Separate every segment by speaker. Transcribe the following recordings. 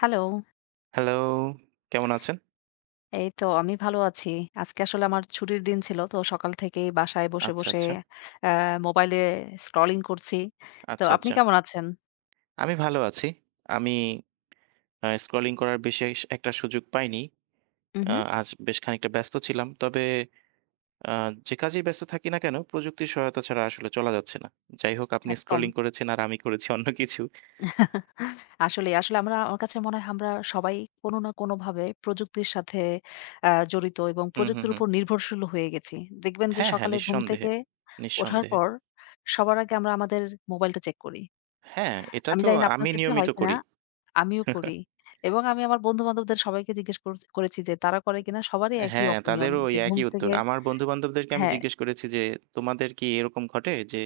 Speaker 1: Hello,
Speaker 2: hello, কেমন আছেন?
Speaker 1: এই তো আমি ভালো আছি। আজকে আসলে আমার ছুটির দিন ছিল। তো সকাল থেকেই বাসায় বসে,
Speaker 2: আচ্ছা,
Speaker 1: বসে
Speaker 2: আচ্ছা,
Speaker 1: অ্যা মোবাইলে স্ক্রলিং করছি। তো
Speaker 2: আচ্ছা,
Speaker 1: আপনি
Speaker 2: আচ্ছা।
Speaker 1: কেমন আছেন?
Speaker 2: আমি ভালো আছি। আমি স্ক্রলিং করার বিশেষ একটা সুযোগ পাইনি।
Speaker 1: উহু,
Speaker 2: আজ বেশ খানিকটা ব্যস্ত ছিলাম। তবে আ যে কাজেই ব্যস্ত থাকি না কেন, প্রযুক্তির সহায়তা ছাড়া আসলে চলা যাচ্ছে না। যাই হোক আপনি
Speaker 1: একদম।
Speaker 2: স্ক্রলিং করেছেন আর আমি করেছি অন্য কিছু।
Speaker 1: আসলেই, আসলে আমরা আমার কাছে মনে হয় আমরা সবাই কোনো না কোনোভাবে প্রযুক্তির সাথে জড়িত এবং
Speaker 2: হুম, হুম,
Speaker 1: প্রযুক্তির
Speaker 2: হুম।
Speaker 1: উপর নির্ভরশীল হয়ে গেছি। দেখবেন যে
Speaker 2: হ্যাঁ, হ্যাঁ,
Speaker 1: সকালে ঘুম
Speaker 2: নিঃসন্দেহে,
Speaker 1: থেকে ওঠার
Speaker 2: নিঃসন্দেহে।
Speaker 1: পর সবার আগে আমরা আমাদের মোবাইলটা চেক করি।
Speaker 2: হ্যাঁ, এটা
Speaker 1: আমি
Speaker 2: তো
Speaker 1: জানি না আপনার
Speaker 2: আমি
Speaker 1: ক্ষেত্রে
Speaker 2: নিয়মিত
Speaker 1: হয় কিনা?
Speaker 2: করি।
Speaker 1: আমিও করি। এবং আমি আমার বন্ধু-বান্ধবদের সবাইকে জিজ্ঞেস করেছি যে তারা করে কিনা? সবারই একই
Speaker 2: হ্যাঁ,
Speaker 1: opinion
Speaker 2: তাদেরও ওই
Speaker 1: যে ঘুম
Speaker 2: একই উত্তর।
Speaker 1: থেকে
Speaker 2: আমার বন্ধু-বান্ধবদেরকে আমি
Speaker 1: হ্যাঁ।
Speaker 2: জিজ্ঞেস করেছি যে, "তোমাদের কি এরকম ঘটে যে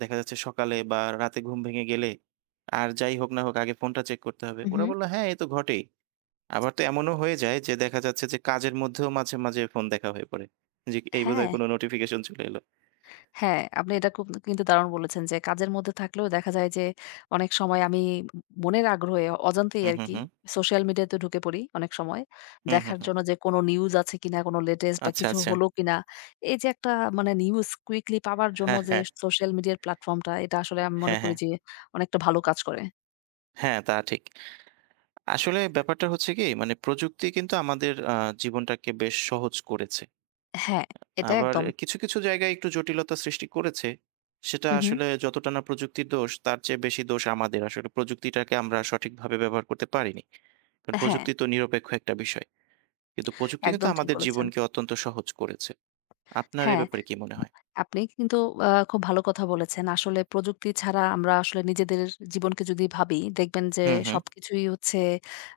Speaker 2: দেখা যাচ্ছে সকালে বা রাতে ঘুম ভেঙে গেলে আর যাই হোক না হোক আগে ফোনটা চেক করতে হবে?" ওরা
Speaker 1: উহু।
Speaker 2: বলল, "হ্যাঁ, এ তো ঘটেই।" আবার তো এমনও হয়ে যায় যে দেখা যাচ্ছে যে কাজের মধ্যেও মাঝে, মাঝে ফোন দেখা হয়ে পড়ে। যে এই বোধহয়
Speaker 1: হ্যাঁ,
Speaker 2: কোনো নোটিফিকেশন চলে এলো।
Speaker 1: হ্যাঁ, আপনি এটা খুব কিন্তু দারুণ বলেছেন যে কাজের মধ্যে থাকলেও দেখা যায় যে অনেক সময় আমি ম মনের আগ্রহে অজান্তেই
Speaker 2: হুম, হুম,
Speaker 1: আরকি
Speaker 2: হুম।
Speaker 1: সোশ্যাল মিডিয়াতে ঢুকে পড়ি অনেক সময়।
Speaker 2: হুম, হুম,
Speaker 1: দেখার
Speaker 2: হুম।
Speaker 1: জন্য যে কোনো নিউজ আছে কিনা, কোনো latest বা
Speaker 2: আচ্ছা,
Speaker 1: কিছু
Speaker 2: আচ্ছা।
Speaker 1: হলো কিনা। এই যে একটা মানে নিউজ quickly পাওয়ার জন্য
Speaker 2: হ্যাঁ,
Speaker 1: যে
Speaker 2: হ্যাঁ।
Speaker 1: সোশ্যাল মিডিয়ার প্ল্যাটফর্মটা এটা আসলে আমি মনে
Speaker 2: হ্যাঁ, হ্যাঁ।
Speaker 1: করি যে অনেকটা ভালো কাজ করে।
Speaker 2: হ্যাঁ, তা ঠিক। আসলে ব্যাপারটা হচ্ছে কি মানে প্রযুক্তি কিন্তু আমাদের জীবনটাকে বেশ সহজ করেছে।
Speaker 1: হ্যাঁ, এটা
Speaker 2: আবার
Speaker 1: একদম।
Speaker 2: কিছু, কিছু জায়গায় একটু জটিলতা সৃষ্টি করেছে। সেটা
Speaker 1: হু, হু।
Speaker 2: আসলে যতটা না প্রযুক্তির দোষ, তার চেয়ে বেশি দোষ আমাদের। আসলে প্রযুক্তিটাকে আমরা সঠিকভাবে ব্যবহার করতে পারিনি। কারণ
Speaker 1: হ্যাঁ,
Speaker 2: প্রযুক্তি তো নিরপেক্ষ একটা বিষয়। কিন্তু প্রযুক্তি কিন্তু
Speaker 1: একদম ঠিক
Speaker 2: আমাদের
Speaker 1: বলেছেন।
Speaker 2: জীবনকে অত্যন্ত সহজ করেছে। আপনার এ
Speaker 1: হ্যাঁ,
Speaker 2: ব্যাপারে কি মনে হয়?
Speaker 1: আপনি কিন্তু খুব ভালো কথা বলেছেন। আসলে প্রযুক্তি ছাড়া আমরা আসলে নিজেদের জীবনকে যদি ভাবি, দেখবেন যে
Speaker 2: হুম, হুম।
Speaker 1: সবকিছুই হচ্ছে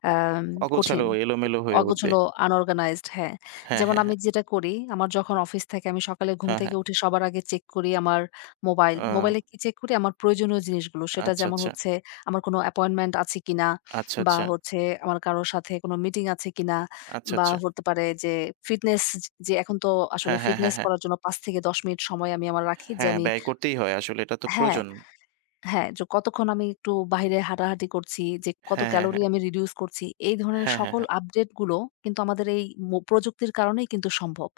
Speaker 1: আম কঠিন।
Speaker 2: অগোছালো, এলোমেলো হয়ে উঠবে।
Speaker 1: অগোছালো, unorganized হ্যাঁ।
Speaker 2: হ্যাঁ,
Speaker 1: যেমন
Speaker 2: হ্যাঁ, হ্যাঁ।
Speaker 1: আমি যেটা করি, আমার যখন অফিস থাকে আমি সকালে ঘুম
Speaker 2: হ্যাঁ,
Speaker 1: থেকে
Speaker 2: হ্যাঁ।
Speaker 1: উঠে সবার আগে চেক করি আমার মোবাইল। মোবাইলে
Speaker 2: ও
Speaker 1: কি চেক করি? আমার প্রয়োজনীয় জিনিসগুলো। সেটা
Speaker 2: আচ্ছা,
Speaker 1: যেমন
Speaker 2: আচ্ছা।
Speaker 1: হচ্ছে আমার কোনো অ্যাপয়েন্টমেন্ট আছে কিনা
Speaker 2: আচ্ছা,
Speaker 1: বা
Speaker 2: আচ্ছা।
Speaker 1: হচ্ছে আমার কারো সাথে কোনো মিটিং আছে কিনা
Speaker 2: আচ্ছা,
Speaker 1: বা
Speaker 2: আচ্ছা।
Speaker 1: হতে পারে যে ফিটনেস যে এখন তো আসলে
Speaker 2: হ্যাঁ, হ্যাঁ, হ্যাঁ,
Speaker 1: ফিটনেস
Speaker 2: হ্যাঁ।
Speaker 1: করার জন্য ৫ থেকে ১০ মিনিট সময় আমি আমার রাখি যে
Speaker 2: হ্যাঁ,
Speaker 1: আমি
Speaker 2: ব্যয় করতেই হয় আসলে। এটা তো
Speaker 1: হ্যাঁ।
Speaker 2: প্রয়োজন।
Speaker 1: হ্যাঁ, যে কতক্ষণ আমি একটু বাহিরে হাঁটাহাঁটি করছি, যে কত
Speaker 2: হ্যাঁ, হ্যাঁ,
Speaker 1: ক্যালোরি
Speaker 2: হ্যাঁ।
Speaker 1: আমি রিডিউস করছি। এই ধরনের
Speaker 2: হ্যাঁ, হ্যাঁ,
Speaker 1: সকল
Speaker 2: হ্যাঁ।
Speaker 1: আপডেট গুলো কিন্তু আমাদের এই প্রযুক্তির কারণেই কিন্তু সম্ভব।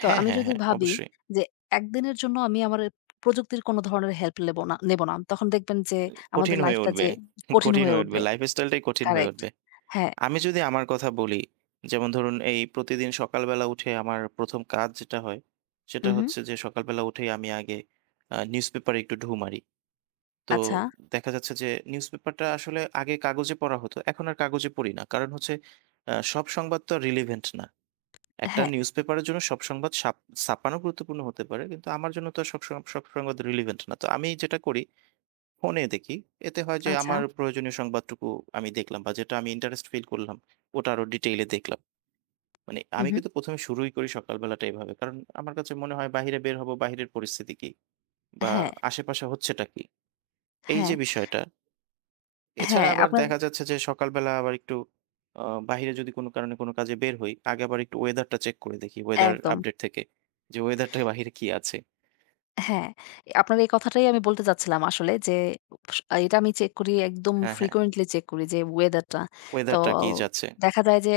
Speaker 1: তো
Speaker 2: হ্যাঁ,
Speaker 1: আমি
Speaker 2: হ্যাঁ,
Speaker 1: যদি
Speaker 2: হ্যাঁ।
Speaker 1: ভাবি
Speaker 2: অবশ্যই।
Speaker 1: যে একদিনের জন্য আমি আমার প্রযুক্তির কোনো ধরনের হেল্প লেব না নেব না। তখন দেখবেন যে আমাদের
Speaker 2: কঠিন হয়ে
Speaker 1: লাইফটা
Speaker 2: উঠবে।
Speaker 1: যে কঠিন
Speaker 2: কঠিন
Speaker 1: হয়ে
Speaker 2: হয়ে উঠবে।
Speaker 1: উঠবে।
Speaker 2: লাইফস্টাইলটাই কঠিন হয়ে
Speaker 1: কারেক্ট।
Speaker 2: উঠবে।
Speaker 1: হ্যাঁ।
Speaker 2: আমি যদি আমার কথা বলি, যেমন ধরুন এই প্রতিদিন সকালবেলা উঠে আমার ১ম কাজ যেটা হয়, সেটা
Speaker 1: উহু।
Speaker 2: হচ্ছে যে সকালবেলা উঠেই আমি আগে নিউজপেপারে একটু ঢুঁ মারি। তো
Speaker 1: আচ্ছা।
Speaker 2: দেখা যাচ্ছে যে নিউজপেপারটা আসলে আগে কাগজে পড়া হতো। এখন আর কাগজে পড়ি না। কারণ হচ্ছে সব সংবাদ তো আর রিলেভেন্ট না। একটা
Speaker 1: হ্যাঁ।
Speaker 2: নিউজপেপারের জন্য সব সংবাদ ছাপানো গুরুত্বপূর্ণ হতে পারে। কিন্তু আমার জন্য তো আর সব সংবাদ রিলেভেন্ট না। তো আমি যেটা করি ফোনে দেখি। এতে হয় যে
Speaker 1: আচ্ছা।
Speaker 2: আমার প্রয়োজনীয় সংবাদটুকু আমি দেখলাম বা যেটা আমি ইন্টারেস্ট ফিল করলাম, ওটা আরো ডিটেইল এ দেখলাম। মানে আমি
Speaker 1: উহু।
Speaker 2: কিন্তু ১ম এ শুরুই করি সকালবেলাটা এভাবে। কারণ আমার কাছে মনে হয় বাহিরে বের হব, বাহিরের পরিস্থিতি কি? বা
Speaker 1: হ্যাঁ,
Speaker 2: আশেপাশে হচ্ছেটা কি? এই
Speaker 1: হ্যাঁ,
Speaker 2: যে বিষয়টা। এছাড়া
Speaker 1: হ্যাঁ,
Speaker 2: আবার
Speaker 1: আপনার
Speaker 2: দেখা যাচ্ছে যে সকালবেলা আবার একটু আ বাহিরে যদি কোনো কারণে কোনো কাজে বের হই, আগে আবার একটু ওয়েদারটা চেক করে দেখি ওয়েদার
Speaker 1: একদম।
Speaker 2: আপডেট থেকে। যে ওয়েদারটা বাহিরে কি আছে?
Speaker 1: হ্যাঁ, আপনার এই কথাটাই আমি বলতে চাচ্ছিলাম আসলে যে এটা আমি চেক করি একদম
Speaker 2: হ্যাঁ, হ্যাঁ।
Speaker 1: frequently চেক করি যে ওয়েদারটা। তো
Speaker 2: ওয়েদারটা কি যাচ্ছে?
Speaker 1: দেখা যায় যে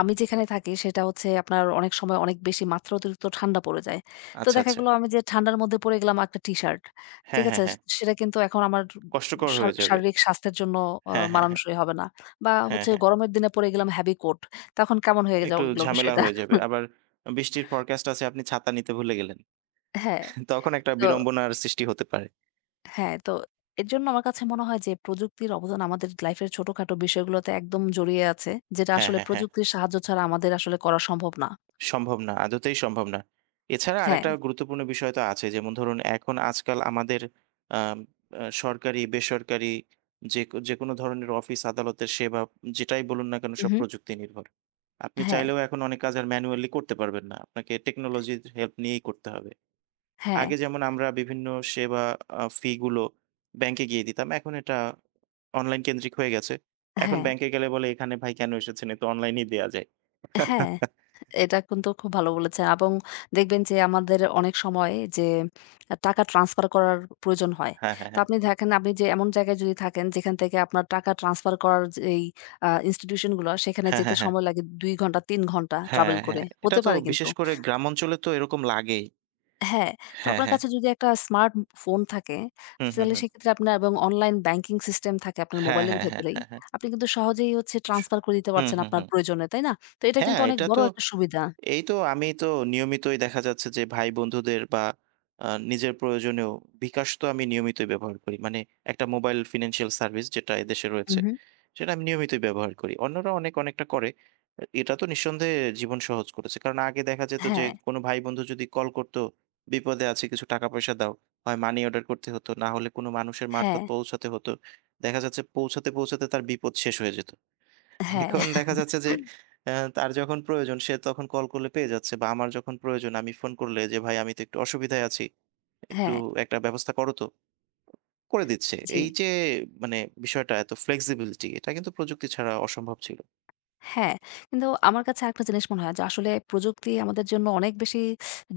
Speaker 1: আমি যেখানে থাকি সেটা হচ্ছে আপনার অনেক সময় অনেক বেশি মাত্রা অতিরিক্ত ঠান্ডা পড়ে যায়। তো
Speaker 2: আচ্ছা,
Speaker 1: দেখা
Speaker 2: আচ্ছা।
Speaker 1: গেল আমি যে ঠান্ডার মধ্যে পড়ে গেলাম একটা টি-শার্ট।
Speaker 2: হ্যাঁ,
Speaker 1: ঠিক
Speaker 2: হ্যাঁ,
Speaker 1: আছে?
Speaker 2: হ্যাঁ।
Speaker 1: সেটা কিন্তু এখন আমার
Speaker 2: কষ্টকর হয়ে যাবে।
Speaker 1: শারীরিক স্বাস্থ্যের জন্য
Speaker 2: হ্যাঁ, হ্যাঁ, হ্যাঁ।
Speaker 1: মানানসই হবে না। বা
Speaker 2: হ্যাঁ,
Speaker 1: হচ্ছে
Speaker 2: হ্যাঁ।
Speaker 1: গরমের দিনে পড়ে গেলাম heavy coat তখন কেমন হয়ে
Speaker 2: একটু
Speaker 1: যাবে এগুলো
Speaker 2: ঝামেলা
Speaker 1: বিষয়টা।
Speaker 2: হয়ে যাবে। আবার বৃষ্টির ফরকাস্ট আছে আপনি ছাতা নিতে ভুলে গেলেন।
Speaker 1: হ্যাঁ,
Speaker 2: তখন একটা
Speaker 1: তো
Speaker 2: বিড়ম্বনার সৃষ্টি হতে পারে।
Speaker 1: হ্যাঁ, তো এরজন্য আমার কাছে মনে হয় যে প্রযুক্তির অবদান আমাদের লাইফের ছোটখাটো বিষয়গুলোতে একদম জড়িয়ে আছে। যেটা
Speaker 2: হ্যাঁ,
Speaker 1: আসলে
Speaker 2: হ্যাঁ, হ্যাঁ।
Speaker 1: প্রযুক্তির সাহায্য ছাড়া আমাদের আসলে করা সম্ভব না।
Speaker 2: সম্ভব না। আদতেই সম্ভব না। এছাড়া
Speaker 1: হ্যাঁ,
Speaker 2: আরেকটা গুরুত্বপূর্ণ বিষয় তো আছে। যেমন ধরুন এখন আজকাল আমাদের আম সরকারি, বেসরকারি যে যেকোনো ধরনের অফিস আদালতের সেবা যেটাই বলুন না কেন
Speaker 1: উ
Speaker 2: সব
Speaker 1: হুম।
Speaker 2: প্রযুক্তি নির্ভর। আপনি
Speaker 1: হ্যাঁ,
Speaker 2: চাইলেও এখন অনেক কাজ আর ম্যানুয়ালি করতে পারবেন না। আপনাকে টেকনোলজির হেল্প নিয়েই করতে হবে।
Speaker 1: হ্যাঁ,
Speaker 2: আগে যেমন আমরা বিভিন্ন সেবা ফি গুলো ব্যাংকে গিয়ে দিতাম। এখন এটা অনলাইন কেন্দ্রিক হয়ে গেছে। এখন
Speaker 1: হ্যাঁ,
Speaker 2: ব্যাংকে গেলে বলে, "এখানে ভাই কেন এসেছেন? এ তো অনলাইনেই দেয়া যায়।"
Speaker 1: হ্যাঁ। এটা কিন্তু খুব ভালো বলেছেন এবং দেখবেন যে আমাদের অনেক সময় যে টাকা ট্রান্সফার করার প্রয়োজন হয়।
Speaker 2: হ্যাঁ, হ্যাঁ,
Speaker 1: তো
Speaker 2: হ্যাঁ।
Speaker 1: আপনি দেখেন আপনি যে এমন জায়গায় যদি থাকেন যেখান থেকে আপনার টাকা ট্রান্সফার করার যেই ইনস্টিটিউশন গুলো সেখানে
Speaker 2: হ্যাঁ,
Speaker 1: যেতে
Speaker 2: হ্যাঁ, হ্যাঁ।
Speaker 1: সময় লাগে ২ ঘন্টা ৩ ঘন্টা
Speaker 2: হ্যাঁ,
Speaker 1: ট্রাভেল করে।
Speaker 2: হ্যাঁ। এটা
Speaker 1: হতে
Speaker 2: তো
Speaker 1: পারে কিন্তু।
Speaker 2: বিশেষ করে গ্রাম অঞ্চলে তো এরকম লাগেই।
Speaker 1: হ্যাঁ, তো
Speaker 2: হ্যাঁ,
Speaker 1: আপনার
Speaker 2: হ্যাঁ।
Speaker 1: কাছে যদি একটা স্মার্ট ফোন থাকে,
Speaker 2: হুম, হুম,
Speaker 1: তাহলে
Speaker 2: হুম।
Speaker 1: সেক্ষেত্রে আপনার এবং অনলাইন ব্যাংকিং সিস্টেম থাকে আপনার
Speaker 2: হ্যাঁ,
Speaker 1: মোবাইলের
Speaker 2: হ্যাঁ, হ্যাঁ,
Speaker 1: ভেতরেই।
Speaker 2: হ্যাঁ, হ্যাঁ।
Speaker 1: আপনি কিন্তু সহজেই হচ্ছে
Speaker 2: স
Speaker 1: ট্রান্সফার করে দিতে
Speaker 2: হুম,
Speaker 1: পারছেন
Speaker 2: হুম,
Speaker 1: আপনার
Speaker 2: হুম।
Speaker 1: প্রয়োজনে, তাই না? তো এটা
Speaker 2: হ্যাঁ,
Speaker 1: কিন্তু অনেক
Speaker 2: এটা তো
Speaker 1: বড় একটা সুবিধা।
Speaker 2: এই তো আমি তো নিয়মিতই দেখা যাচ্ছে যে ভাই বন্ধুদের বা নিজের প্রয়োজনেও বিকাশ তো আমি নিয়মিতই ব্যবহার করি। মানে একটা মোবাইল ফিন্যান্সিয়াল সার্ভিস যেটা এদেশে রয়েছে,
Speaker 1: উহু।
Speaker 2: সেটা আমি নিয়মিতই ব্যবহার করি। অন্যরা অনেক অনেকটা করে। এটা তো নিঃসন্দেহে জীবন সহজ করেছে। কারণ আগে দেখা যেত যে
Speaker 1: হ্যাঁ,
Speaker 2: কোনো ভাই বন্ধু যদি কল করতো, "বিপদে আছি কিছু টাকা পয়সা দাও।" হয় মানি অর্ডার করতে হতো, না হলে কোনো মানুষের মারফত
Speaker 1: হ্যাঁ,
Speaker 2: পৌঁছাতে হতো। দেখা যাচ্ছে পৌঁছাতে, পৌঁছাতে তার বিপদ শেষ হয়ে যেত।
Speaker 1: হ্যাঁ,
Speaker 2: এখন দেখা যাচ্ছে যে তার যখন প্রয়োজন সে তখন কল করলে পেয়ে যাচ্ছে বা আমার যখন প্রয়োজন আমি ফোন করলে যে, "ভাই আমি তো একটু অসুবিধায় আছি। একটু
Speaker 1: হ্যাঁ,
Speaker 2: একটা ব্যবস্থা করো তো।" করে দিচ্ছে।
Speaker 1: জি।
Speaker 2: এই যে মানে বিষয়টা এত ফ্লেক্সিবিলিটি এটা কিন্তু প্রযুক্তি ছাড়া অসম্ভব ছিল।
Speaker 1: হ্যাঁ, কিন্তু আমার কাছে আরেকটা জিনিস মনে হয় যে আসলে প্রযুক্তি আমাদের জন্য অনেক বেশি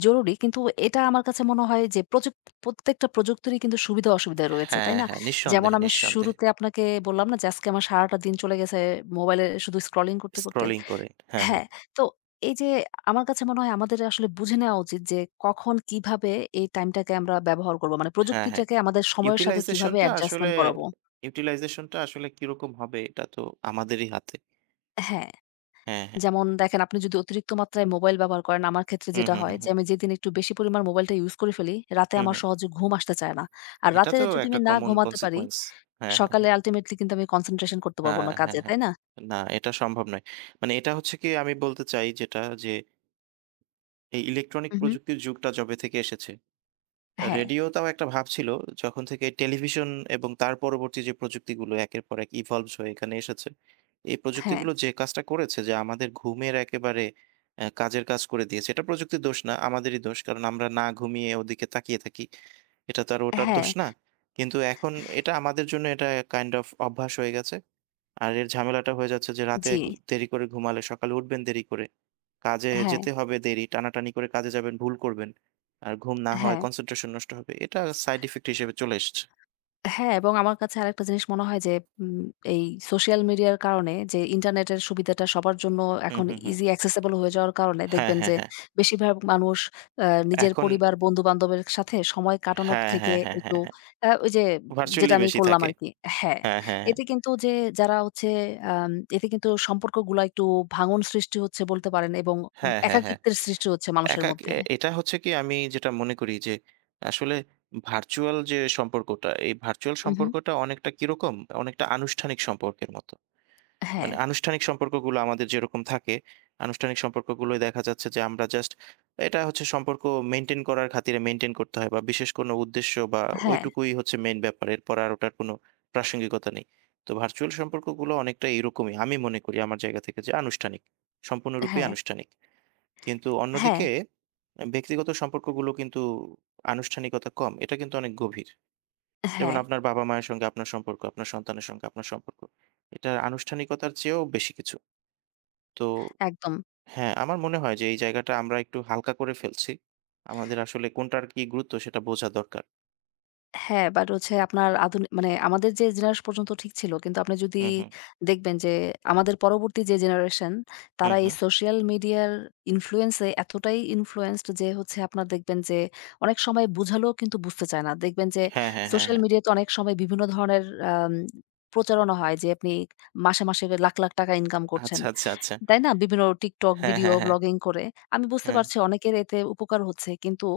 Speaker 1: জরুরি। কিন্তু এটা আমার কাছে মনে হয় যে প্রত্যেকটা প্রযুক্তিরই কিন্তু সুবিধা-অসুবিধা রয়েছে, তাই
Speaker 2: হ্যাঁ,
Speaker 1: না?
Speaker 2: হ্যাঁ,
Speaker 1: যেমন
Speaker 2: নিঃসন্দেহে,
Speaker 1: আমি
Speaker 2: নিঃসন্দেহে।
Speaker 1: শুরুতে আপনাকে বললাম না যে আজকে আমার সারাটা দিন চলে গেছে মোবাইলে শুধু স্ক্রলিং করতে।
Speaker 2: স্ক্রলিং করে। হ্যাঁ, হ্যাঁ।
Speaker 1: হ্যাঁ, তো এই যে আমার কাছে মনে হয় আমাদের আসলে বুঝে নেওয়া উচিত যে কখন কিভাবে এই টাইমটাকে আমরা ব্যবহার করব। মানে
Speaker 2: হ্যাঁ, হ্যাঁ।
Speaker 1: প্রযুক্তিটাকে আমাদের সময়ের সাথে কিভাবে
Speaker 2: ইউটিলাইজেশনটা আসলে
Speaker 1: অ্যাডজাস্টমেন্ট করাবো।
Speaker 2: ইউটিলাইজেশনটা আসলে কিরকম হবে এটা তো আমাদেরই হাতে।
Speaker 1: হ্যাঁ।
Speaker 2: হ্যাঁ, হ্যাঁ।
Speaker 1: যেমন দেখেন আপনি যদি অতিরিক্ত মাত্রায় মোবাইল ব্যবহার করেন, আমার ক্ষেত্রে
Speaker 2: হুম,
Speaker 1: যেটা
Speaker 2: হুম,
Speaker 1: হয়
Speaker 2: হুম,
Speaker 1: যে,
Speaker 2: হুম।
Speaker 1: আমি যেদিন একটু বেশি পরিমাণ মোবাইলটা ইউজ করে ফেলি, রাতে
Speaker 2: হুম,
Speaker 1: আমার
Speaker 2: হুম।
Speaker 1: সহজে ঘুম আসতে চায় না। আর
Speaker 2: এটা
Speaker 1: রাতে
Speaker 2: তো
Speaker 1: যদি
Speaker 2: একটা
Speaker 1: আমি না
Speaker 2: কমন
Speaker 1: ঘুমাতে পারি,
Speaker 2: কনসিকুয়েন্স। হ্যাঁ, হ্যাঁ।
Speaker 1: সকালে আল্টিমেটলি কিন্তু আমি কনসেন্ট্রেশন করতে পারব
Speaker 2: হ্যাঁ,
Speaker 1: না
Speaker 2: হ্যাঁ,
Speaker 1: কাজে,
Speaker 2: হ্যাঁ।
Speaker 1: তাই না?
Speaker 2: না, এটা সম্ভব নয়। মানে এটা হচ্ছে কি আমি বলতে চাই যেটা যে, এই ইলেকট্রনিক
Speaker 1: হু, হু।
Speaker 2: প্রযুক্তির যুগটা যবে থেকে এসেছে,
Speaker 1: হ্যাঁ,
Speaker 2: রেডিওটাও একটা ভাব ছিল। যখন থেকে টেলিভিশন এবং তার পরবর্তী যে প্রযুক্তিগুলো একের পর এক ইভলভস হয়ে এখানে এসেছে। এই
Speaker 1: হ্যাঁ,
Speaker 2: প্রযুক্তিগুলো যে কাজটা করেছে যে আমাদের ঘুমের একেবারে কাজের কাজ করে দিয়েছে। এটা প্রযুক্তির দোষ না, আমাদেরই দোষ। কারণ আমরা না ঘুমিয়ে ওদিকে তাকিয়ে থাকি। এটা তো আর ওটার
Speaker 1: হ্যাঁ,
Speaker 2: দোষ না। কিন্তু এখন এটা আমাদের জন্য এটা কাইন্ড অফ অভ্যাস হয়ে গেছে। আর এর ঝামেলাটা হয়ে যাচ্ছে যে রাতে
Speaker 1: জি,
Speaker 2: দেরি করে ঘুমালে সকালে উঠবেন দেরি করে। কাজে
Speaker 1: হ্যাঁ,
Speaker 2: যেতে হবে দেরি, টানাটানি করে কাজে যাবেন, ভুল করবেন। আর ঘুম না হওয়ায়
Speaker 1: হ্যাঁ।
Speaker 2: কনসেন্ট্রেশন নষ্ট হবে। এটা সাইড ইফেক্ট হিসেবে চলে এসছে।
Speaker 1: হ্যাঁ, এবং আমার কাছে আরেকটা জিনিস মনে হয় যে উম এই সোশ্যাল মিডিয়ার কারণে যে ইন্টারনেটের সুবিধাটা সবার জন্য
Speaker 2: হুম,
Speaker 1: এখন
Speaker 2: হুম, হুম।
Speaker 1: ইজি accessible হয়ে যাওয়ার কারণে
Speaker 2: হ্যাঁ,
Speaker 1: দেখবেন
Speaker 2: হ্যাঁ,
Speaker 1: যে
Speaker 2: হ্যাঁ।
Speaker 1: বেশিরভাগ মানুষ আ নিজের
Speaker 2: এখন
Speaker 1: পরিবার, বন্ধু-বান্ধবের সাথে সময় কাটানোর
Speaker 2: হ্যাঁ,
Speaker 1: থেকে
Speaker 2: হ্যাঁ, হ্যাঁ, হ্যাঁ,
Speaker 1: একটু
Speaker 2: হ্যাঁ।
Speaker 1: ওই যে যেটা
Speaker 2: ভার্চুয়ালি
Speaker 1: আমি
Speaker 2: বেশি
Speaker 1: করলাম
Speaker 2: থাকে।
Speaker 1: আরকি হ্যাঁ,
Speaker 2: হ্যাঁ, হ্যাঁ, হ্যাঁ।
Speaker 1: এতে কিন্তু যে যারা হচ্ছে এতে কিন্তু সম্পর্কগুলা একটু ভাঙন সৃষ্টি হচ্ছে বলতে পারেন এবং
Speaker 2: হ্যাঁ, হ্যাঁ, হ্যাঁ।
Speaker 1: একাকিত্বের সৃষ্টি হচ্ছে মানুষের
Speaker 2: একাক
Speaker 1: মধ্যে।
Speaker 2: এ এটা হচ্ছে কি আমি যেটা মনে করি যে আসলে ভার্চুয়াল যে সম্পর্কটা, এই ভার্চুয়াল
Speaker 1: উহু।
Speaker 2: সম্পর্কটা অনেকটা কিরকম? অনেকটা আনুষ্ঠানিক সম্পর্কের মতো। মানে
Speaker 1: হ্যাঁ,
Speaker 2: আনুষ্ঠানিক সম্পর্কগুলো আমাদের যেরকম থাকে, আনুষ্ঠানিক সম্পর্কগুলোই দেখা যাচ্ছে যে আমরা জাস্ট এটা হচ্ছে সম্পর্ক মেইনটেইন করার খাতিরে মেইনটেইন করতে হয় বা বিশেষ কোনো উদ্দেশ্য বা
Speaker 1: হ্যাঁ,
Speaker 2: ওইটুকুই হচ্ছে মেইন ব্যাপার। এরপর আর ওটার কোনো প্রাসঙ্গিকতা নেই। তো ভার্চুয়াল সম্পর্কগুলো অনেকটা এরকমই। আমি মনে করি আমার জায়গা থেকে যে আনুষ্ঠানিক। সম্পূর্ণরূপেই
Speaker 1: হ্যাঁ,
Speaker 2: আনুষ্ঠানিক। কিন্তু
Speaker 1: হ্যাঁ,
Speaker 2: অন্যদিকে ব্যক্তিগত সম্পর্কগুলো কিন্তু আনুষ্ঠানিকতা কম। এটা কিন্তু অনেক গভীর। যেমন
Speaker 1: হ্যাঁ,
Speaker 2: আপনার বাবা-মায়ের সঙ্গে আপনার সম্পর্ক, আপনার সন্তানের সঙ্গে আপনার সম্পর্ক। এটা আনুষ্ঠানিকতার চেয়েও বেশি কিছু। তো
Speaker 1: একদম।
Speaker 2: হ্যাঁ, আমার মনে হয় যে এই জায়গাটা আমরা একটু হালকা করে ফেলছি। আমাদের আসলে কোনটার কি গুরুত্ব সেটা বোঝা দরকার।
Speaker 1: হ্যাঁ, বাট হচ্ছে আপনার মানে আমাদের যে জেনারেশন পর্যন্ত ঠিক ছিল। কিন্তু আপনি যদি
Speaker 2: হুম, হুম,
Speaker 1: দেখবেন যে আমাদের পরবর্তী যে জেনারেশন
Speaker 2: হুম,
Speaker 1: তারা এই
Speaker 2: হুম।
Speaker 1: সোশ্যাল মিডিয়ার ইনফ্লুয়েন্স এ এতটাই ইনফ্লুয়েন্সড যে হচ্ছে আপনার দেখবেন যে অনেক সময় বুঝালেও কিন্তু বুঝতে চায় না। দেখবেন যে
Speaker 2: হ্যাঁ, হ্যাঁ, হ্যাঁ,
Speaker 1: সোশ্যাল
Speaker 2: হ্যাঁ।
Speaker 1: মিডিয়াতে অনেক সময় বিভিন্ন ধরনের আম প্রচারণা হয় যে আপনি মাসে, মাসে লাখ, লাখ টাকা ইনকাম করছেন।
Speaker 2: আচ্ছা, আচ্ছা, আচ্ছা।
Speaker 1: তাই না? বিভিন্ন TikTok
Speaker 2: হ্যাঁ,
Speaker 1: ভিডিও
Speaker 2: হ্যাঁ, হ্যাঁ।
Speaker 1: ব্লগিং করে। আমি বুঝতে
Speaker 2: হ্যাঁ,
Speaker 1: পারছি অনেকের এতে উপকার হচ্ছে। কিন্তু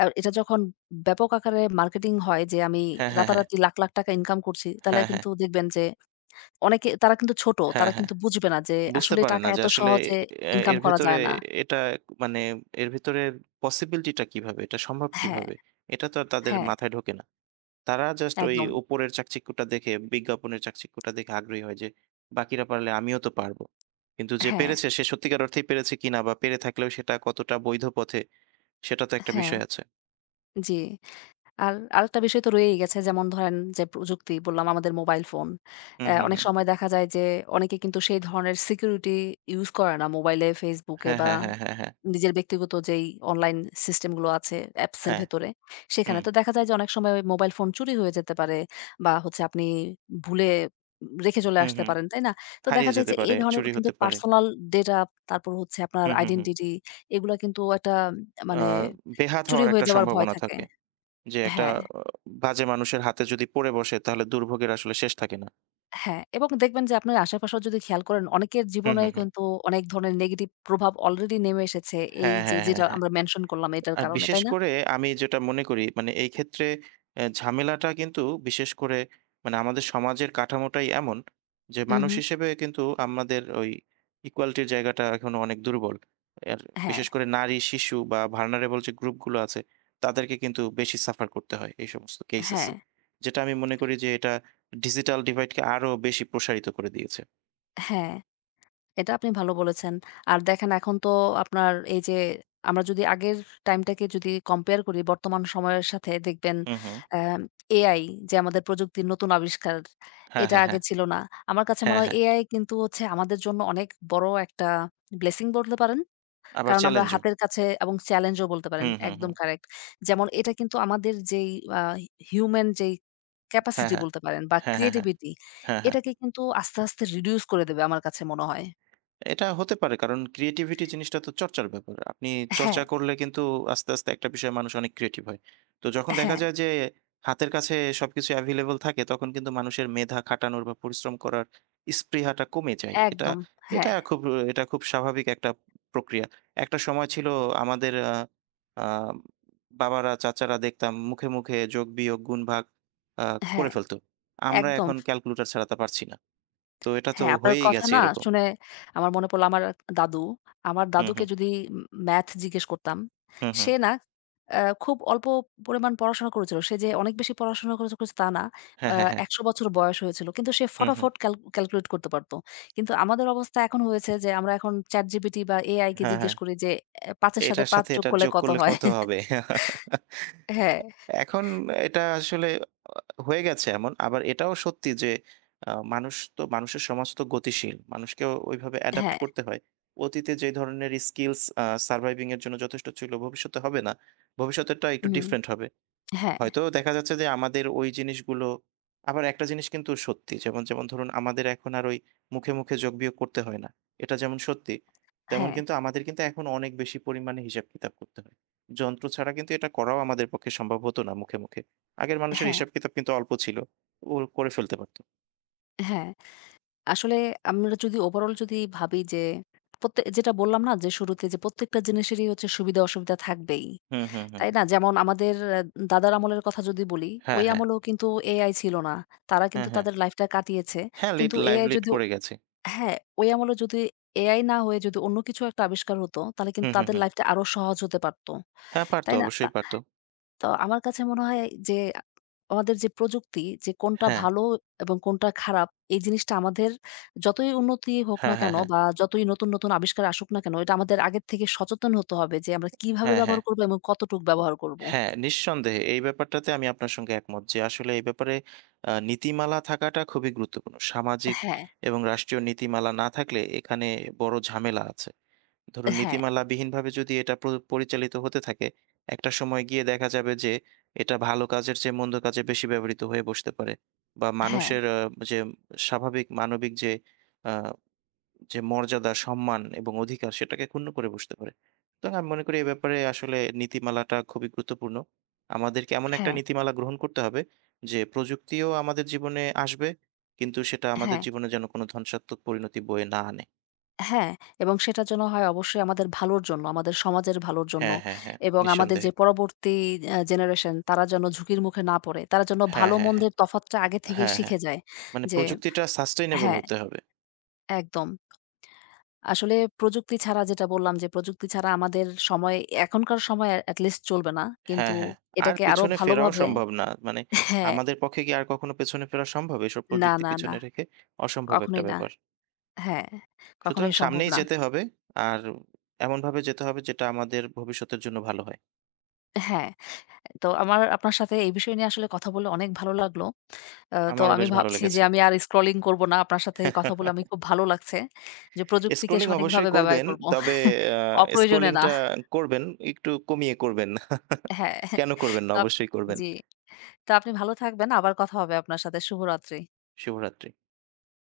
Speaker 1: এটা যখন ব্যাপক আকারে মার্কেটিং হয় যে আমি
Speaker 2: হ্যাঁ, হ্যাঁ, হ্যাঁ।
Speaker 1: রাতারাতি লাখ, লাখ টাকা ইনকাম করছি, তাহলে
Speaker 2: হ্যাঁ, হ্যাঁ।
Speaker 1: কিন্তু দেখবেন যে অনেকে তারা কিন্তু ছোট।
Speaker 2: হ্যাঁ,
Speaker 1: তারা
Speaker 2: হ্যাঁ।
Speaker 1: কিন্তু বুঝবে না যে
Speaker 2: বুঝতে
Speaker 1: আসলে
Speaker 2: পারে
Speaker 1: টাকা
Speaker 2: না যে
Speaker 1: এত
Speaker 2: আসলে
Speaker 1: সহজে
Speaker 2: এ
Speaker 1: ইনকাম
Speaker 2: এর
Speaker 1: করা
Speaker 2: ভেতরে
Speaker 1: যায় না।
Speaker 2: এটা মানে এর ভেতরে পসিবিলিটি টা কিভাবে? এটা সম্ভব
Speaker 1: হ্যাঁ,
Speaker 2: কিভাবে? এটা তো আর তাদের
Speaker 1: হ্যাঁ,
Speaker 2: মাথায় ঢোকে না। তারা জাস্ট ওই
Speaker 1: একদম।
Speaker 2: উপরের চাকচিক্যটা দেখে, বিজ্ঞাপনের চাকচিক্যটা দেখে আগ্রহী হয় যে, "বাকিরা পারলে আমিও তো পারব।" কিন্তু যে
Speaker 1: হ্যাঁ,
Speaker 2: পেরেছে সে সত্যিকার অর্থেই পেরেছে কিনা বা পেরে থাকলেও সেটা কতটা বৈধ পথে সেটা তো একটা
Speaker 1: হ্যাঁ,
Speaker 2: বিষয় আছে।
Speaker 1: জি। আর আরেকটা বিষয় তো রয়েই গেছে। যেমন ধরেন যে প্রযুক্তি বললাম আমাদের মোবাইল ফোন।
Speaker 2: হুম, হুম,
Speaker 1: অনেক
Speaker 2: হুম।
Speaker 1: সময় দেখা যায় যে অনেকে কিন্তু সেই ধরনের সিকিউরিটি ইউজ করে না। মোবাইলে, Facebook এ
Speaker 2: হ্যাঁ,
Speaker 1: বা
Speaker 2: হ্যাঁ, হ্যাঁ, হ্যাঁ, হ্যাঁ।
Speaker 1: নিজের ব্যক্তিগত যেই অনলাইন সিস্টেম গুলো আছে অ্যাপস এর
Speaker 2: হ্যাঁ,
Speaker 1: ভেতরে সেখানে।
Speaker 2: হুম,
Speaker 1: তো দেখা যায় যে অনেক সময় মোবাইল ফোন চুরি হয়ে যেতে পারে বা হচ্ছে আপনি ভুলে রেখে চলে
Speaker 2: হুম,
Speaker 1: আসতে
Speaker 2: হুম।
Speaker 1: পারেন, তাই না? তো দেখা
Speaker 2: হারিয়ে
Speaker 1: যায়
Speaker 2: যেতে
Speaker 1: যে এই
Speaker 2: পারে,
Speaker 1: ধরনের
Speaker 2: চুরি
Speaker 1: কিন্তু
Speaker 2: হতে পারে।
Speaker 1: পার্সোনাল ডেটা তারপর হচ্ছে আপনার
Speaker 2: হুম, হুম, হুম।
Speaker 1: আইডেন্টিটি এগুলা কিন্তু একটা
Speaker 2: আ
Speaker 1: মানে
Speaker 2: বেহাত
Speaker 1: চুরি
Speaker 2: হওয়ার
Speaker 1: হয়ে
Speaker 2: একটা
Speaker 1: যাওয়ার ভয়
Speaker 2: সম্ভাবনা
Speaker 1: থাকে।
Speaker 2: থাকে। যে একটা
Speaker 1: হ্যাঁ।
Speaker 2: অ বাজে মানুষের হাতে যদি পড়ে বসে তাহলে দুর্ভোগের আসলে শেষ থাকে না।
Speaker 1: হ্যাঁ, এবং দেখবেন যে আপনার আশেপাশেও যদি খেয়াল করেন অনেকের
Speaker 2: হুম,
Speaker 1: জীবনে
Speaker 2: হুম, হুম।
Speaker 1: কিন্তু অনেক ধরনের নেগেটিভ প্রভাব অলরেডি নেমে এসেছে এই
Speaker 2: হ্যাঁ,
Speaker 1: যে
Speaker 2: হ্যাঁ, হ্যাঁ,
Speaker 1: যেটা
Speaker 2: হ্যাঁ।
Speaker 1: আমরা মেনশন করলাম এটার কারণে,
Speaker 2: বিশেষ
Speaker 1: তাই না?
Speaker 2: করে আমি যেটা মনে করি মানে এই ক্ষেত্রে ঝামেলাটা কিন্তু বিশেষ করে মানে আমাদের সমাজের কাঠামোটাই এমন যে
Speaker 1: হুম,
Speaker 2: মানুষ
Speaker 1: হুম।
Speaker 2: হিসেবে কিন্তু আমাদের ওই ইকুয়ালিটির জায়গাটা এখনো অনেক দুর্বল। আর
Speaker 1: হ্যাঁ,
Speaker 2: বিশেষ করে নারী, শিশু বা ভালনারেবল যে গ্রুপগুলো আছে তাদেরকে কিন্তু বেশি সাফার করতে হয় এই সমস্ত কেসেস
Speaker 1: হ্যাঁ,
Speaker 2: এ। যেটা আমি মনে করি যে এটা ডিজিটাল ডিভাইডকে আরো বেশি প্রসারিত করে দিয়েছে।
Speaker 1: হ্যাঁ। এটা আপনি ভালো বলেছেন। আর দেখেন এখন তো আপনার এই যে আমরা যদি আগের টাইমটাকে যদি কম্পেয়ার করি বর্তমান সময়ের সাথে দেখবেন
Speaker 2: হুম, হুম।
Speaker 1: আ এআই যে আমাদের প্রযুক্তির নতুন আবিষ্কার
Speaker 2: হ্যাঁ,
Speaker 1: এটা
Speaker 2: হ্যাঁ,
Speaker 1: আগে
Speaker 2: হ্যাঁ।
Speaker 1: ছিল না। আমার কাছে মনে
Speaker 2: হ্যাঁ,
Speaker 1: হয়
Speaker 2: হ্যাঁ।
Speaker 1: এআই কিন্তু হচ্ছে আমাদের জন্য অনেক বড় একটা ব্লেসিং বলতে পারেন।
Speaker 2: আবার
Speaker 1: কারণ আমরা
Speaker 2: চ্যালেঞ্জও।
Speaker 1: হাতের কাছে এবং চ্যালেঞ্জও বলতে পারেন।
Speaker 2: হুম, হুম,
Speaker 1: একদম
Speaker 2: হুম।
Speaker 1: কারেক্ট। যেমন এটা কিন্তু আমাদের যেই আ হিউম্যান যেই
Speaker 2: হ্যাঁ,
Speaker 1: ক্যাপাসিটি
Speaker 2: হ্যাঁ।
Speaker 1: বলতে পারেন বা
Speaker 2: হ্যাঁ, হ্যাঁ, হ্যাঁ।
Speaker 1: ক্রিয়েটিভিটি
Speaker 2: হ্যাঁ, হ্যাঁ।
Speaker 1: এটাকে কিন্তু আস্তে, আস্তে রিডিউস করে দেবে আমার কাছে মনে হয়।
Speaker 2: এটা হতে পারে কারণ ক্রিয়েটিভিটি জিনিসটা তো চর্চার ব্যাপার। আপনি
Speaker 1: হ্যাঁ,
Speaker 2: চর্চা করলে কিন্তু আস্তে, আস্তে একটা বিষয়ে মানুষ অনেক ক্রিয়েটিভ হয়। তো যখন দেখা
Speaker 1: হ্যাঁ,
Speaker 2: যায় যে হাতের কাছে সবকিছু এভেইলেবল থাকে তখন কিন্তু মানুষের মেধা খাটানোর বা পরিশ্রম করার স্পৃহাটা কমে যায়। এটা
Speaker 1: একদম।
Speaker 2: এটা
Speaker 1: হ্যাঁ,
Speaker 2: খুব এটা খুব স্বাভাবিক একটা প্রক্রিয়া। একটা সময় ছিল আমাদের আ আ বাবারা, চাচারা দেখতাম মুখে, মুখে যোগ, বিয়োগ, গুণ, ভাগ আ করে
Speaker 1: হ্যাঁ,
Speaker 2: ফেলত। আমরা
Speaker 1: একদম।
Speaker 2: এখন ক্যালকুলেটর ছাড়া তা পারছি না। তো এটা তো
Speaker 1: হ্যাঁ, আপনার
Speaker 2: হয়েই
Speaker 1: কথা
Speaker 2: গেছে
Speaker 1: না
Speaker 2: এরকম।
Speaker 1: শুনে আমার মনে পড়লো আমার এক দাদু। আমার
Speaker 2: হুম,
Speaker 1: দাদুকে
Speaker 2: হুম।
Speaker 1: যদি ম্যাথ জিজ্ঞেস করতাম,
Speaker 2: হুম, হুম।
Speaker 1: সে না খুব অল্প পরিমাণ পড়াশোনা করেছিল। সে যে অনেক বেশি পড়াশোনা করেছে তা না।
Speaker 2: হ্যাঁ,
Speaker 1: আ
Speaker 2: হ্যাঁ, হ্যাঁ।
Speaker 1: ১০০ বছর বয়স হয়েছিল। কিন্তু সে
Speaker 2: হুম, হুম।
Speaker 1: ফটাফট ক্যালকুলেট করতে পারত। কিন্তু আমাদের অবস্থা এখন হয়েছে যে আমরা এখন ChatGPT বা AI কে
Speaker 2: হ্যাঁ, হ্যাঁ।
Speaker 1: জিজ্ঞেস করি যে ৫ এর সাথে
Speaker 2: এটার
Speaker 1: ৫
Speaker 2: সাথে
Speaker 1: যোগ
Speaker 2: এটার
Speaker 1: করলে
Speaker 2: যোগ
Speaker 1: কত
Speaker 2: করলে
Speaker 1: হয়?
Speaker 2: কত হবে?
Speaker 1: হ্যাঁ,
Speaker 2: এখন এটা আসলে হয়ে গেছে এমন। আবার এটাও সত্যি যে আ মানুষ তো মানুষের সমাজ তো গতিশীল। মানুষকেও ওইভাবে অ্যাডাপ্ট
Speaker 1: হ্যাঁ,
Speaker 2: করতে হয়। অতীতে যে ধরনের স্কিলস সার্ভাইভিং এর জন্য যথেষ্ট ছিল ভবিষ্যতে হবে না। ভবিষ্যতেরটা একটু
Speaker 1: হুম,
Speaker 2: ডিফারেন্ট হবে।
Speaker 1: হ্যাঁ,
Speaker 2: হয়তো দেখা যাচ্ছে যে আমাদের ওই জিনিসগুলো আবার একটা জিনিস কিন্তু সত্যি। যেমন ধরুন আমাদের এখন আর ওই মুখে, মুখে যোগ বিয়োগ করতে হয় না। এটা যেমন সত্যি, তেমন
Speaker 1: হ্যাঁ,
Speaker 2: কিন্তু আমাদের এখন অনেক বেশি পরিমাণে হিসাব-কিতাব করতে হয়। যন্ত্র ছাড়া কিন্তু এটা করাও আমাদের পক্ষে সম্ভব হতো না মুখে, মুখে। আগের মানুষের
Speaker 1: হ্যাঁ,
Speaker 2: হিসাব-কিতাব কিন্তু অল্প ছিল। ও করে ফেলতে পারত।
Speaker 1: হ্যাঁ। আসলে আমরা যদি ওভারঅল যদি ভাবি যে যেটা বললাম না যে শুরুতে যে প্রত্যেকটা জিনিসেরই হচ্ছে সুবিধা অসুবিধা থাকবেই।
Speaker 2: হুম, হুম, হুম,
Speaker 1: তাই
Speaker 2: হুম।
Speaker 1: না? যেমন আমাদের দাদার আমলের কথা যদি বলি,
Speaker 2: হ্যাঁ,
Speaker 1: ওই
Speaker 2: হ্যাঁ।
Speaker 1: আমলেও কিন্তু AI ছিল না। তারা
Speaker 2: হ্যাঁ,
Speaker 1: কিন্তু
Speaker 2: হ্যাঁ।
Speaker 1: তাদের লাইফটা কাটিয়েছে।
Speaker 2: হ্যাঁ, লিড
Speaker 1: কিন্তু
Speaker 2: লাইভ
Speaker 1: AI
Speaker 2: লিড
Speaker 1: যদি
Speaker 2: করে গেছে।
Speaker 1: হ্যাঁ, ওই আমলে যদি AI না হয়ে যদি অন্য কিছু একটা আবিষ্কার হতো, তাহলে কিন্তু
Speaker 2: হুম, হুম,
Speaker 1: তাদের
Speaker 2: হুম।
Speaker 1: লাইফটা আরো সহজ হতে পারত।
Speaker 2: হ্যাঁ, পারত।
Speaker 1: তাই না? তা
Speaker 2: অবশ্যই পারত।
Speaker 1: তো আমার কাছে মনে হয় যে আমাদের যে প্রযুক্তি যে কোনটা
Speaker 2: হ্যাঁ।
Speaker 1: ভালো এবং কোনটা খারাপ এই জিনিসটা আমাদের যতই উন্নতি হোক না
Speaker 2: হ্যাঁ, হ্যাঁ,
Speaker 1: কেন
Speaker 2: হ্যাঁ।
Speaker 1: বা যতই নতুন, নতুন আবিষ্কার আসুক না কেন এটা আমাদের আগের থেকে সচেতন হতে হবে যে আমরা কিভাবে
Speaker 2: হ্যাঁ, হ্যাঁ।
Speaker 1: ব্যবহার করব এবং কতটুক ব্যবহার করব।
Speaker 2: হ্যাঁ, নিঃসন্দেহে এই ব্যাপারটাতে আমি আপনার সঙ্গে একমত যে আসলে এই ব্যাপারে নীতিমালা থাকাটা খুবই গুরুত্বপূর্ণ। সামাজিক
Speaker 1: হ্যাঁ,
Speaker 2: এবং রাষ্ট্রীয় নীতিমালা না থাকলে এখানে বড় ঝামেলা আছে। ধরুন
Speaker 1: হ্যাঁ,
Speaker 2: নীতিমালাবিহীনভাবে যদি এটা পরিচালিত হতে থাকে, একটা সময় গিয়ে দেখা যাবে যে এটা ভালো কাজের চেয়ে মন্দ কাজে বেশি ব্যবহৃত হয়ে বসতে পারে। বা
Speaker 1: হ্যাঁ,
Speaker 2: মানুষের আ যে স্বাভাবিক মানবিক যে আ যে মর্যাদা, সম্মান এবং অধিকার সেটাকে ক্ষুণ্ণ করে বসতে পারে। তো আমি মনে করি এ ব্যাপারে আসলে নীতিমালাটা খুবই গুরুত্বপূর্ণ। আমাদেরকে এমন একটা
Speaker 1: হ্যাঁ,
Speaker 2: নীতিমালা গ্রহণ করতে হবে যে প্রযুক্তিও আমাদের জীবনে আসবে, কিন্তু সেটা আমাদের
Speaker 1: হ্যাঁ,
Speaker 2: জীবনে যেন কোনো ধ্বংসাত্মক পরিণতি বয়ে না আনে।
Speaker 1: হ্যাঁ এবং সেটা যেন হয় অবশ্যই আমাদের ভালোর জন্য, আমাদের সমাজের ভালোর জন্য
Speaker 2: হ্যাঁ, হ্যাঁ, হ্যাঁ,
Speaker 1: এবং আমাদের
Speaker 2: নিঃসন্দেহে।
Speaker 1: যে পরবর্তী জেনারেশন তারা যেন ঝুঁকির মুখে না পড়ে। তারা যেন
Speaker 2: হ্যাঁ,
Speaker 1: ভালো
Speaker 2: হ্যাঁ, হ্যাঁ।
Speaker 1: মন্দের তফাৎটা আগে থেকে
Speaker 2: হ্যাঁ, হ্যাঁ।
Speaker 1: শিখে যায়
Speaker 2: মানে
Speaker 1: যে
Speaker 2: প্রযুক্তিটা সাস্টেইনেবল
Speaker 1: হ্যাঁ,
Speaker 2: হতে হবে।
Speaker 1: একদম। আসলে প্রযুক্তি ছাড়া যেটা বললাম যে, প্রযুক্তি ছাড়া আমাদের সময় এখনকার সময় এট লিস্ট চলবে না। কিন্তু
Speaker 2: হ্যাঁ, হ্যাঁ। আর
Speaker 1: এটাকে আরো
Speaker 2: পিছনে ফেরাও
Speaker 1: ভালোভাবে
Speaker 2: সম্ভব না। মানে
Speaker 1: হ্যাঁ,
Speaker 2: আমাদের পক্ষে কি আর কখনো পেছনে ফেরা সম্ভব? এসব
Speaker 1: না,
Speaker 2: প্রযুক্তি
Speaker 1: না, না,
Speaker 2: পিছনে রেখে অসম্ভব একটা
Speaker 1: কখনোই না।
Speaker 2: ব্যাপার।
Speaker 1: হ্যাঁ,
Speaker 2: সুতরাং
Speaker 1: কখনোই সম্ভব
Speaker 2: সামনেই
Speaker 1: না।
Speaker 2: যেতে হবে। আর এমনভাবে যেতে হবে যেটা আমাদের ভবিষ্যতের জন্য ভালো হয়।
Speaker 1: হ্যাঁ, তো আমার আপনার সাথে এই বিষয় নিয়ে আসলে কথা বলে অনেক ভালো লাগলো। তো
Speaker 2: আমারও
Speaker 1: আমি
Speaker 2: বেশ ভালো
Speaker 1: ভাবছি যে
Speaker 2: লেগেছে।
Speaker 1: আমি আর স্ক্রলিং করব না। আপনার সাথে কথা বলে আমি খুব ভালো লাগছে। যে প্রযুক্তিকে
Speaker 2: স্ক্রলিং অবশ্যই
Speaker 1: সঠিকভাবে ব্যবহার
Speaker 2: করবেন।
Speaker 1: করব।
Speaker 2: তবে আ
Speaker 1: অপ্রয়োজনে না।
Speaker 2: স্ক্রলিংটা করবেন, একটু কমিয়ে করবেন।
Speaker 1: হ্যাঁ,
Speaker 2: কেন করবেন না?
Speaker 1: তো
Speaker 2: অবশ্যই করবেন।
Speaker 1: জি। তো আপনি ভালো থাকবেন। আবার কথা হবে আপনার সাথে। শুভরাত্রি।
Speaker 2: শুভরাত্রি।